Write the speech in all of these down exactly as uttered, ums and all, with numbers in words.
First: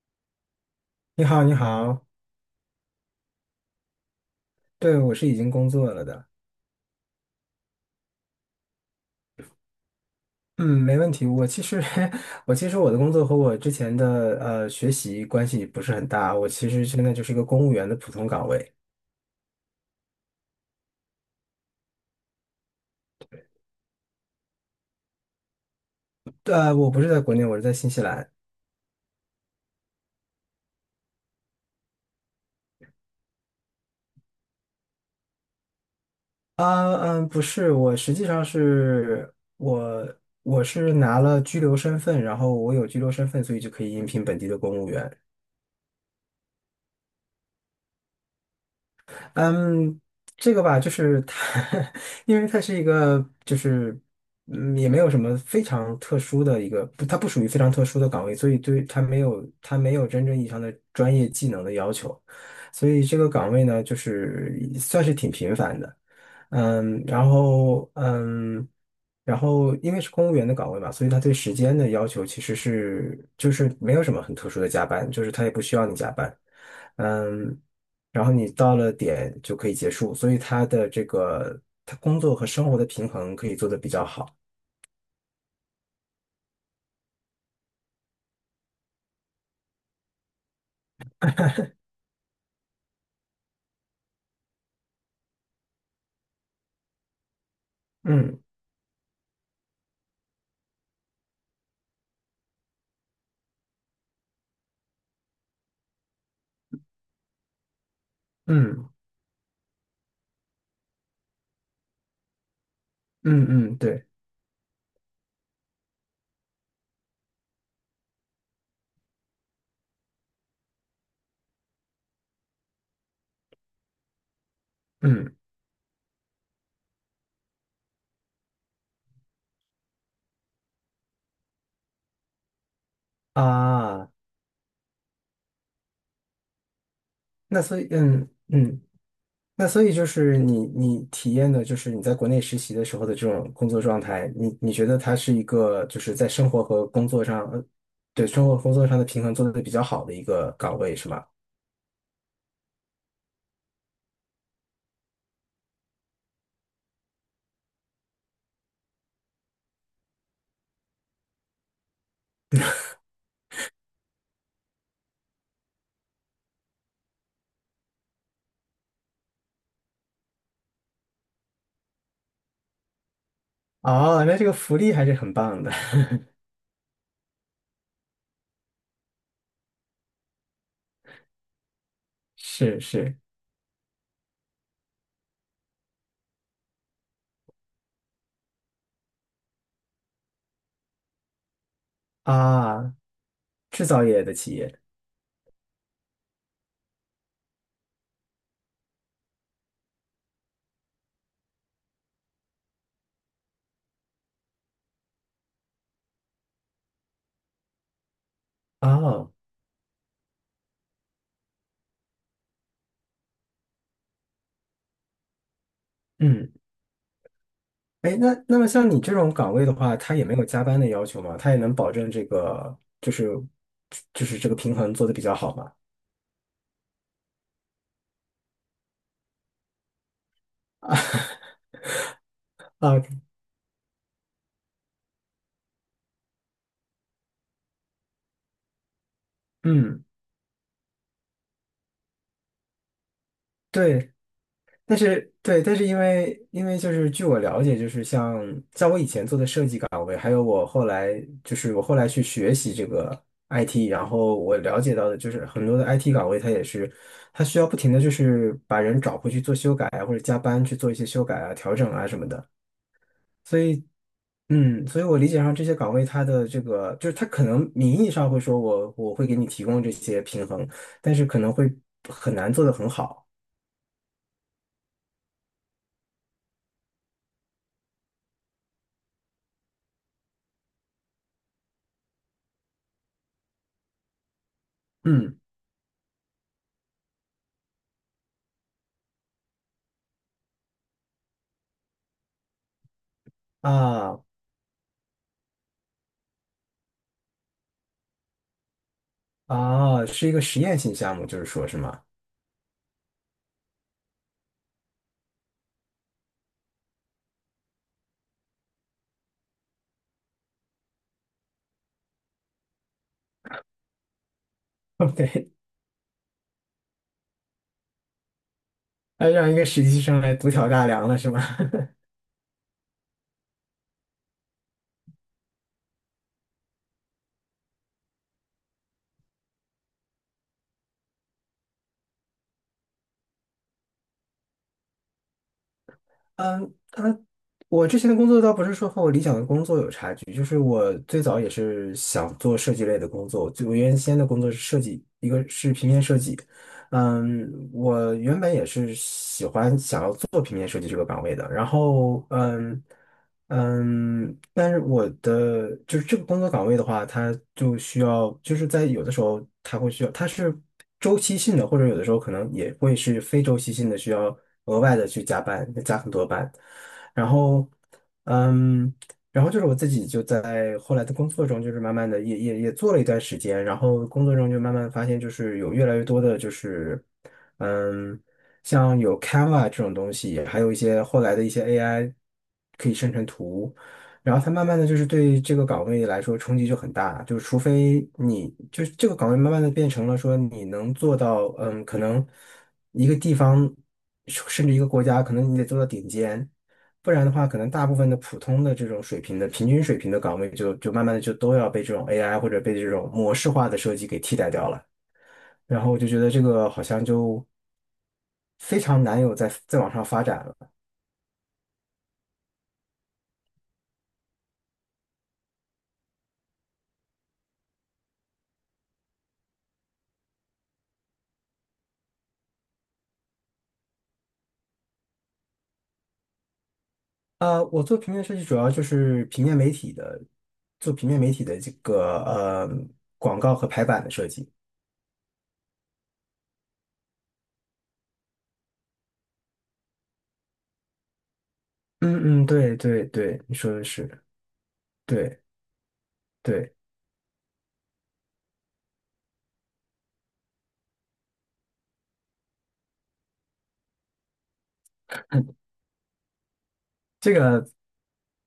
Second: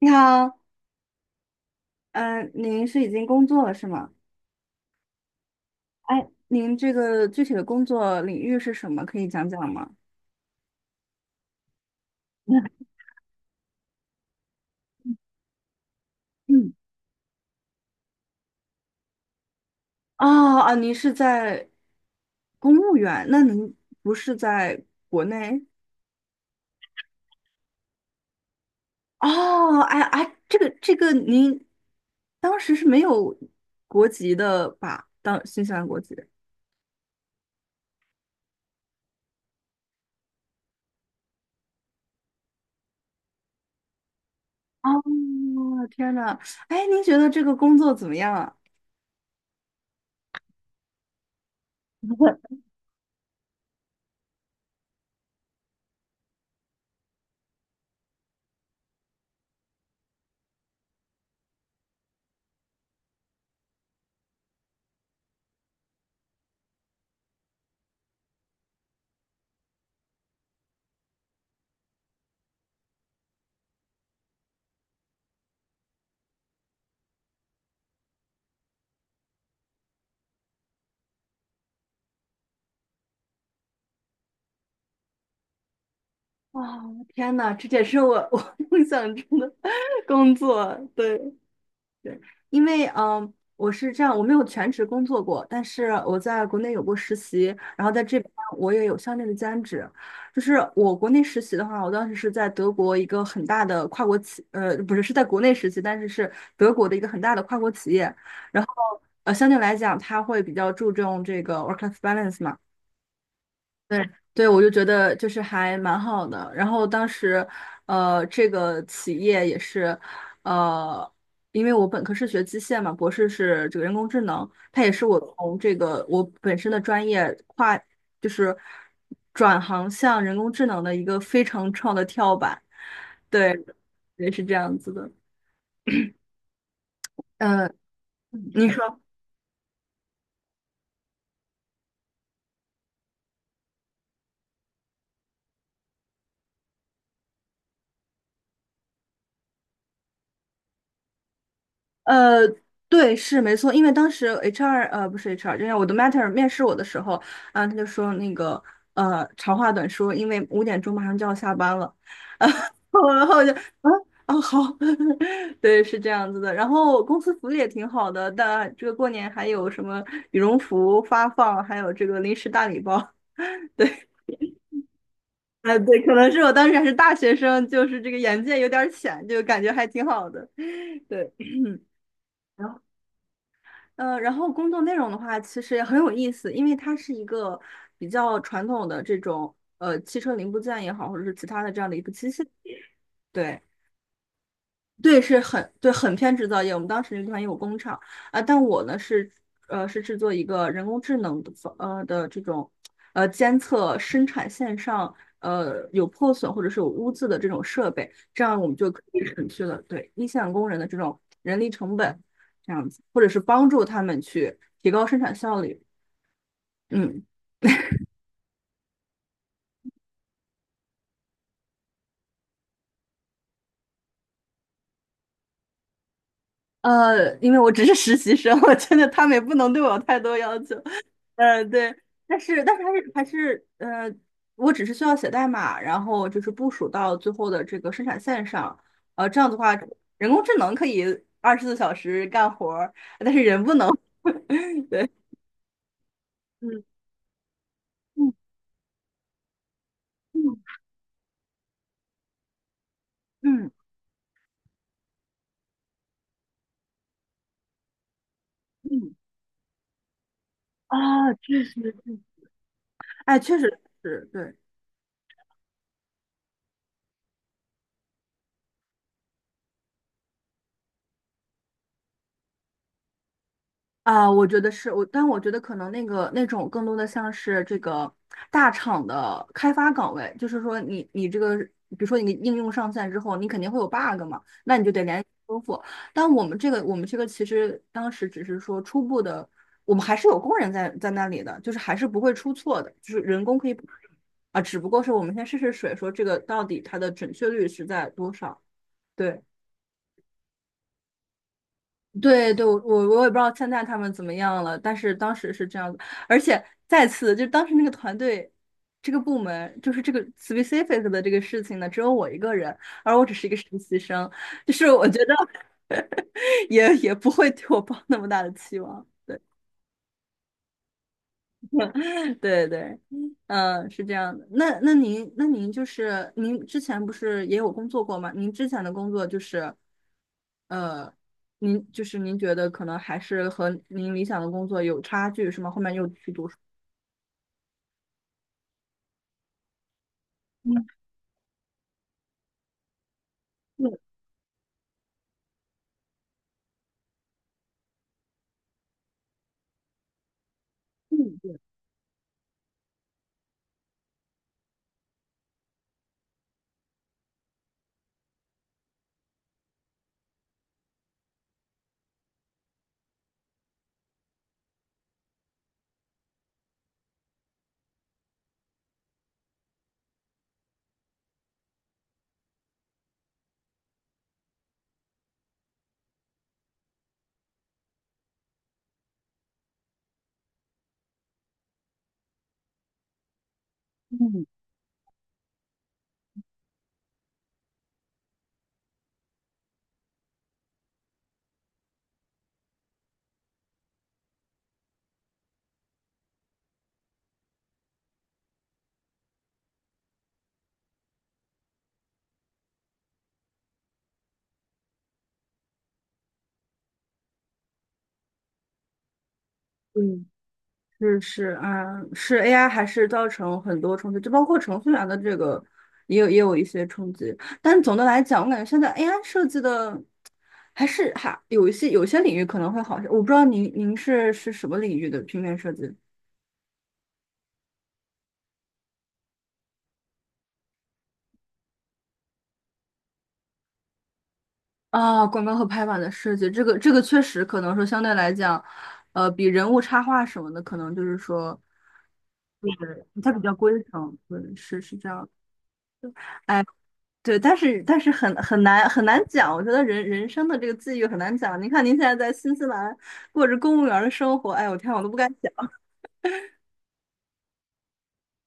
你好，你好，你好。嗯、您是已经工作了是吗？对，我是已经工作了哎，的。您这个具体的工作领域是什么？可以讲讲吗？嗯，没问题。我其实，我其实 我的工作和我之前的呃学习关系不是很大。我其嗯，实现在就是一个公务员的普通岗位。哦啊，您是在公务员，那您不是在国内？对，我不是在国内，我是在新西兰。哦，哎哎，这个这个，您当时是没有国籍的吧？当新西兰国籍。啊，嗯，不是，我实际上是我我是拿了居留身份，然后我有居留身份，所以就可以应聘本地的公务哦，员。天呐，哎，您觉得这个工作怎么样啊？嗯，这个吧，就是它，因为 它是一个，就是嗯，也没有什么非常特殊的一个，不，它不属于非常特殊的岗位，所以对它没有它没有真正意义上的专业技能的要求，所以这个岗位呢，就是算是挺频繁的。嗯，然后嗯，然后因为是公务员的岗位嘛，所以他对时间的要求其实是就是没有什么很特殊的加班，就是他也不需要你加班，嗯，然后你到了点就可以结束，所以他的这个他工作和生活的平衡可以做得比较好。哇，天呐，这也是我我 梦想中的 工作。对对，因为嗯，我是这样，我没有全职工作过，但是我在国内有过实习，然后在这边嗯我也有相应的兼职。就是我国内实习的话，我当时是在德国一个很大的跨国企，呃，不是，是在国内实习，但是是德国的一个很大的跨国企业。然后嗯呃，相对来讲，它会比较注重这个 work-life balance 嘛。嗯嗯，对，对对，我就觉得就是还蛮好的。然后当时，呃，这个企业也是，呃，因为我本科是学机械嘛，博士是这个人工智能，它也是我嗯。从这个我本身的专业跨，就是转行向人工智能的一个非常创的跳板。对，啊，也是这样子的。那呃，所以嗯你嗯。说。那所以就是你你体验的，就是你在国内实习的时候的这种工作状态，你你觉得它是一个就是在生活和工作上，呃对生活和工作上的平衡做得比较好的一个岗位是吗？呃，对，是没错，因为当时 H R 呃不是 H R，就是我的 matter 面试我的时候，啊，他就说那个呃长话短说，因为五点钟马上就要下班了，啊，然后我就啊啊好，对，是这样子的。然后公司福利也挺好的，但这个过年还有什么羽绒服发放，还有这个零食大礼包。对，哦，那这个福利还是很棒的。啊对，可能是我当时还是大学生，就是这个眼界有点儿浅，就感觉还挺好的。对。是是。呃，然后工作内容的话，其实也很有意思，因为它是一个比较传统的这种呃汽车零部件也好，或者是其他的这样的一个机械，啊，对，制造业的企业。对，是很对，很偏制造业。我们当时那个地方也有工厂啊，但我呢是呃是制作一个人工智能的方呃的这种呃监测生产线上呃有破损或者是有污渍的这种设备，这样我们就可以哦，省去了对一线工人的这种人力成本，这样子，或者是帮助他们去提高生产效率。嗯，嗯。哎，那那么像你这种岗位的话，它也没有加班的要求吗？它也能保证这个就是就是这个平衡做得比较好吗？呃，因为我只是实习生，我觉得他们也不能对我有太多要求。呃，对，但是但是还啊，是还是呃，我只是需要写代码，然后就是部署到最后的这个生产线上。呃，这样的话，嗯。人工智能可以二十四小时干活儿，但是人不能。对，但对，是对，但是因为因为就嗯是据我了解，就是嗯像像我以前做的设计岗位，还有我嗯后来就是我后来去学习这个 嗯 I T，然后我了解到的就是很多的 I T 岗位，它也是它需要不停的就是把人嗯，找回去做修改啊，或者加班去做一些修啊，改啊、确调实整啊什是，么的。哎，确所实以，是，对。嗯，所以我理解上这些岗位它的这个就是它可能名义上会说我我会给你提供这些平衡，但是可能会很难做得很好。啊，我觉得是我，但我觉得可能那个那种更多的像是这个大厂的开发岗位，就是说你你这个，比如说你应用上线之后，你肯定会有 bug 嘛，那你就得连嗯。修复。但我们这个我们这个其实当时只是说初步的，我们还是有工人在在那里的，就是还是不会出错的，就是人工可以啊，啊，只不过是我们先试试水，说这个到底它的准确率是在多少。对。啊，是一个实验性项目，就是说是吗？对对，我我我也不知道现在他们怎么样了，但是当时是这样子，而且再次就当时那个团队，这个部门就是这个 specific 的这个事情呢，只有我一个人，而我只是一个实习生，就是我 觉得 对，也也不会对我抱那么大的期望。那对让一个实习生来独挑大梁了是吗？对对，嗯，是这样的。那那您那您就是您之前不是也有工作过吗？您之前的工作就是，呃，您就是您觉得可能还是和您理想的工作有差距是吗？后面又去读书。嗯，他，我之前的工作倒不是说和我理想的工作有差距，就是嗯，我最早也是想做设计类的工作，就我原先对的工作是设计，一个是平面设计，嗯，我原本也是喜欢想要做平面设计这个岗位的，然后嗯嗯，但是我的就是这个工作岗位的话，它就需要就是在有的时候它会需要，它是周期性的，或者有的时候可能也会是非周期性的，需要额外的去加班，加很多班，然后。嗯，然后就是我自己就在后来的工作中，就是慢慢的也也也做了一段时间，然后工作中就慢慢发现，就是有越来越多的，就是嗯，像有 Canva 这种东西，还有一些后来的一些 A I 可以生成图，然后它慢慢的就是对这个岗位来说冲击就很大，就是除非你就是这个岗位慢慢的变成了说你能做到，嗯，可能一个地方甚至一个国家，可能你得做到顶尖。不然的话，可能大部分的普通的这种水平的平均水平的岗位就，就慢慢的就都要被这种 A I 或者被这种模式化的设计给替代掉了。然后我就觉得这个好像就非常难有再再往上发嗯。展了。是是，嗯，是 A I 还是造成很多冲击，就包括程序员的这个，也有也有一些冲击。但总的来讲，我感觉现在 A I 设计的还是还有一些有些领域可能会好一些。我不知道您您是是什么领域的平面设计呃，我做平面设计主要就是平面媒体的，做平面媒体的这个呃广告和排版的设计。啊？广告和排版的设计，这个这个确实可能说相对来讲，呃，比人物插画什么的，可能就是说，嗯嗯，就对对是它比对，较你规说的整，是。对，是是这样。对对。对，但是但是很很难很难讲，我觉得人人生的这个际遇很难讲。您看您现在在新西兰过着公务员的生活，哎我天，我都不敢想。这个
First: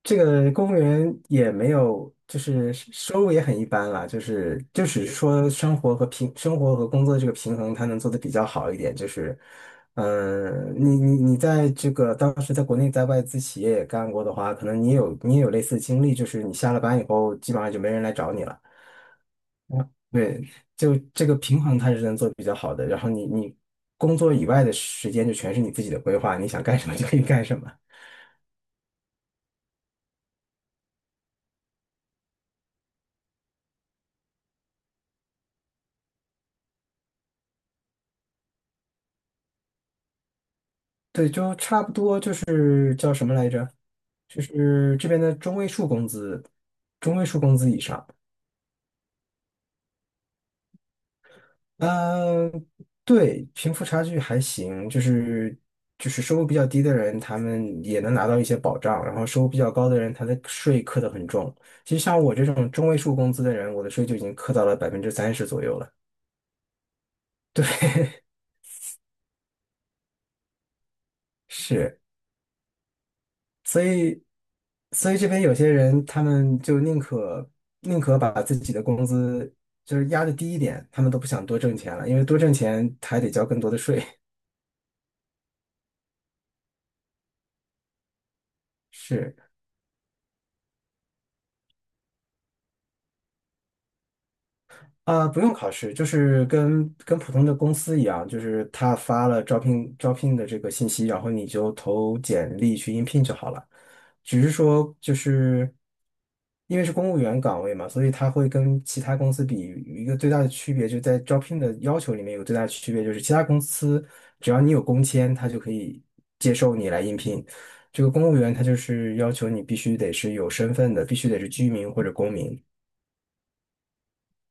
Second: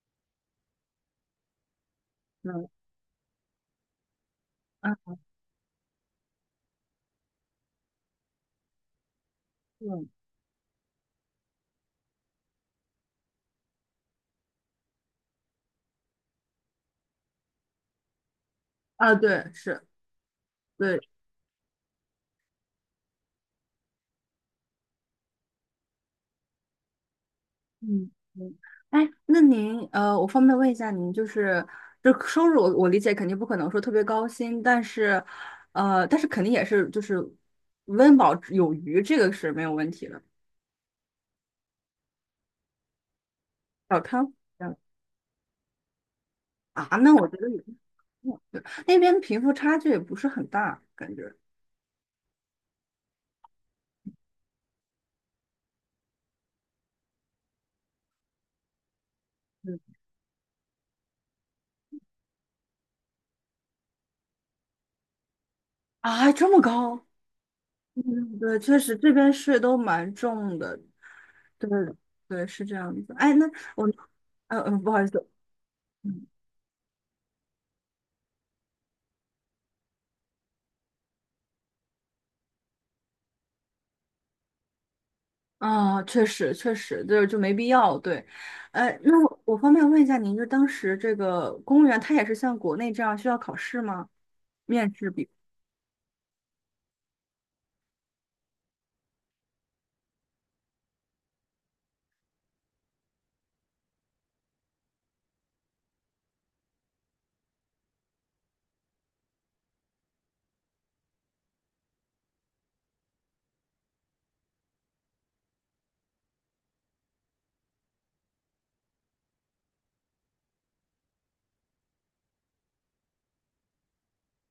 这个公务员也没有，就嗯是收入也很一般啦，就是就啊，是说生活和平生活和工作这个平衡，他能做的比较好一点。就是，嗯嗯、你你你在这个当时在国内在外资企业也干过的话，可能你也有你也有类似的经历，就是你下了班以后，基本上就没人来找你了。啊，对，是，对，就对，这个平衡它是能做得比较好的。然后你你工作以外的时间就全是你自己的规划，你想干什么就可以干什么。嗯嗯。哎，那您呃，我方便问一下您，就是这收入我，我理解肯定不可能说特别高薪，但是呃，但是肯定也是就是温饱有余，这个是没有问题的。对，就差不多就是叫什么来着？小康就这样是这边的中位数工资，啊，那中位我觉数得工也资以上。对，那边贫富差距也不是很大，感觉。嗯，对，贫富差距还行，就是就是收入比较低的人，他们也能拿到一些保障，然后收入比较嗯高的人，他的税课得很重。其实像我这种中位数工资的人，我的税就已经课到了百分之三十左右了。啊，这么高？对，嗯，对，确实这边税都蛮重的。对，是。对，是这样子。哎，那所我，以，呃，呃，不好意所以这思，边有些人他们就宁可宁可把自己的工资就是压的低一点，他们都不想多挣钱了，因为多挣钱还得交更多的税。啊，确实，确实，就就没必要。对，哎，那 我是。我方便问一下您，就当时这个公务员，他也是像国内这样需要考试吗？面试啊，比？不用考试，就是跟跟普通的公司一样，就是他发了招聘招聘的这个信息，然后你就投简历去应聘就好了。只是说，就是因为是公务员岗位嘛，所以他会跟其他公司比，有一个最大的区别就在招聘的要求里面有个最大的区别，就是其他公司只要你有工签，他就可以接受你来应聘。这个公务员他就是要求你必须得是有身份的，必须得是居民或者公民。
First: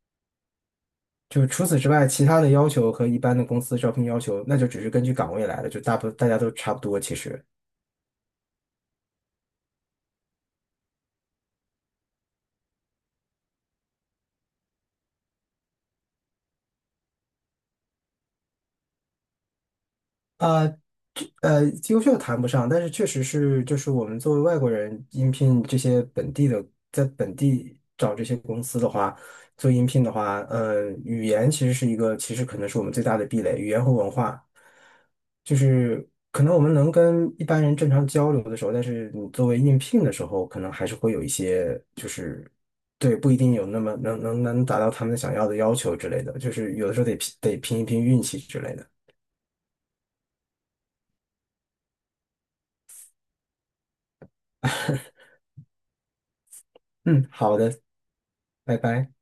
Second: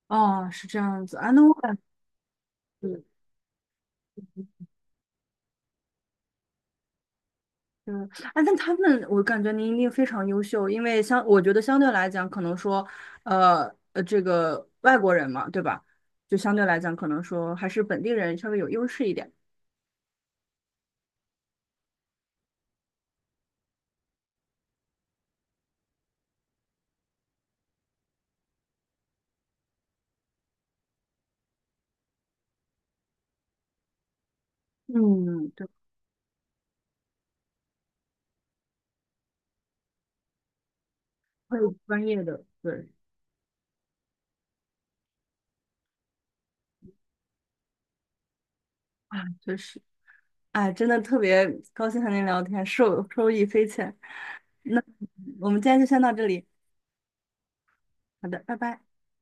哦，是这样子啊。那就我除此之外，其他的要求和一般的公司招聘要求，那就只是根据岗位来的，就大部大家都差不多其实。嗯，哎，但他们，我感觉您一定非常优秀，因为相，我觉得相对来讲，可能说，呃呃，这个外国人嘛，对吧？就相对来讲，可能说还是本地人稍微有优势一点。呃呃，优秀谈不上，但是确实是，就是我们作为外国人应聘这些本地的，在本地找这些公司的话，做应聘的话，呃，语言其实是一个，其实可能是我们最大的壁垒，语言和文化，嗯，就对，是可能我们能跟一般人正常交流的时候，但是你作为应聘的时候，可能还是会有一会有些，专就业的，是对，对，不一定有那么能能能达到他们想要的要求之类的，就是有的时候得拼得拼一拼运气之类的。啊，确实，哎，真的特别高兴和您聊天，受受益匪浅。那 我们今天就先到这里，嗯，好的，好的，拜拜拜。拜。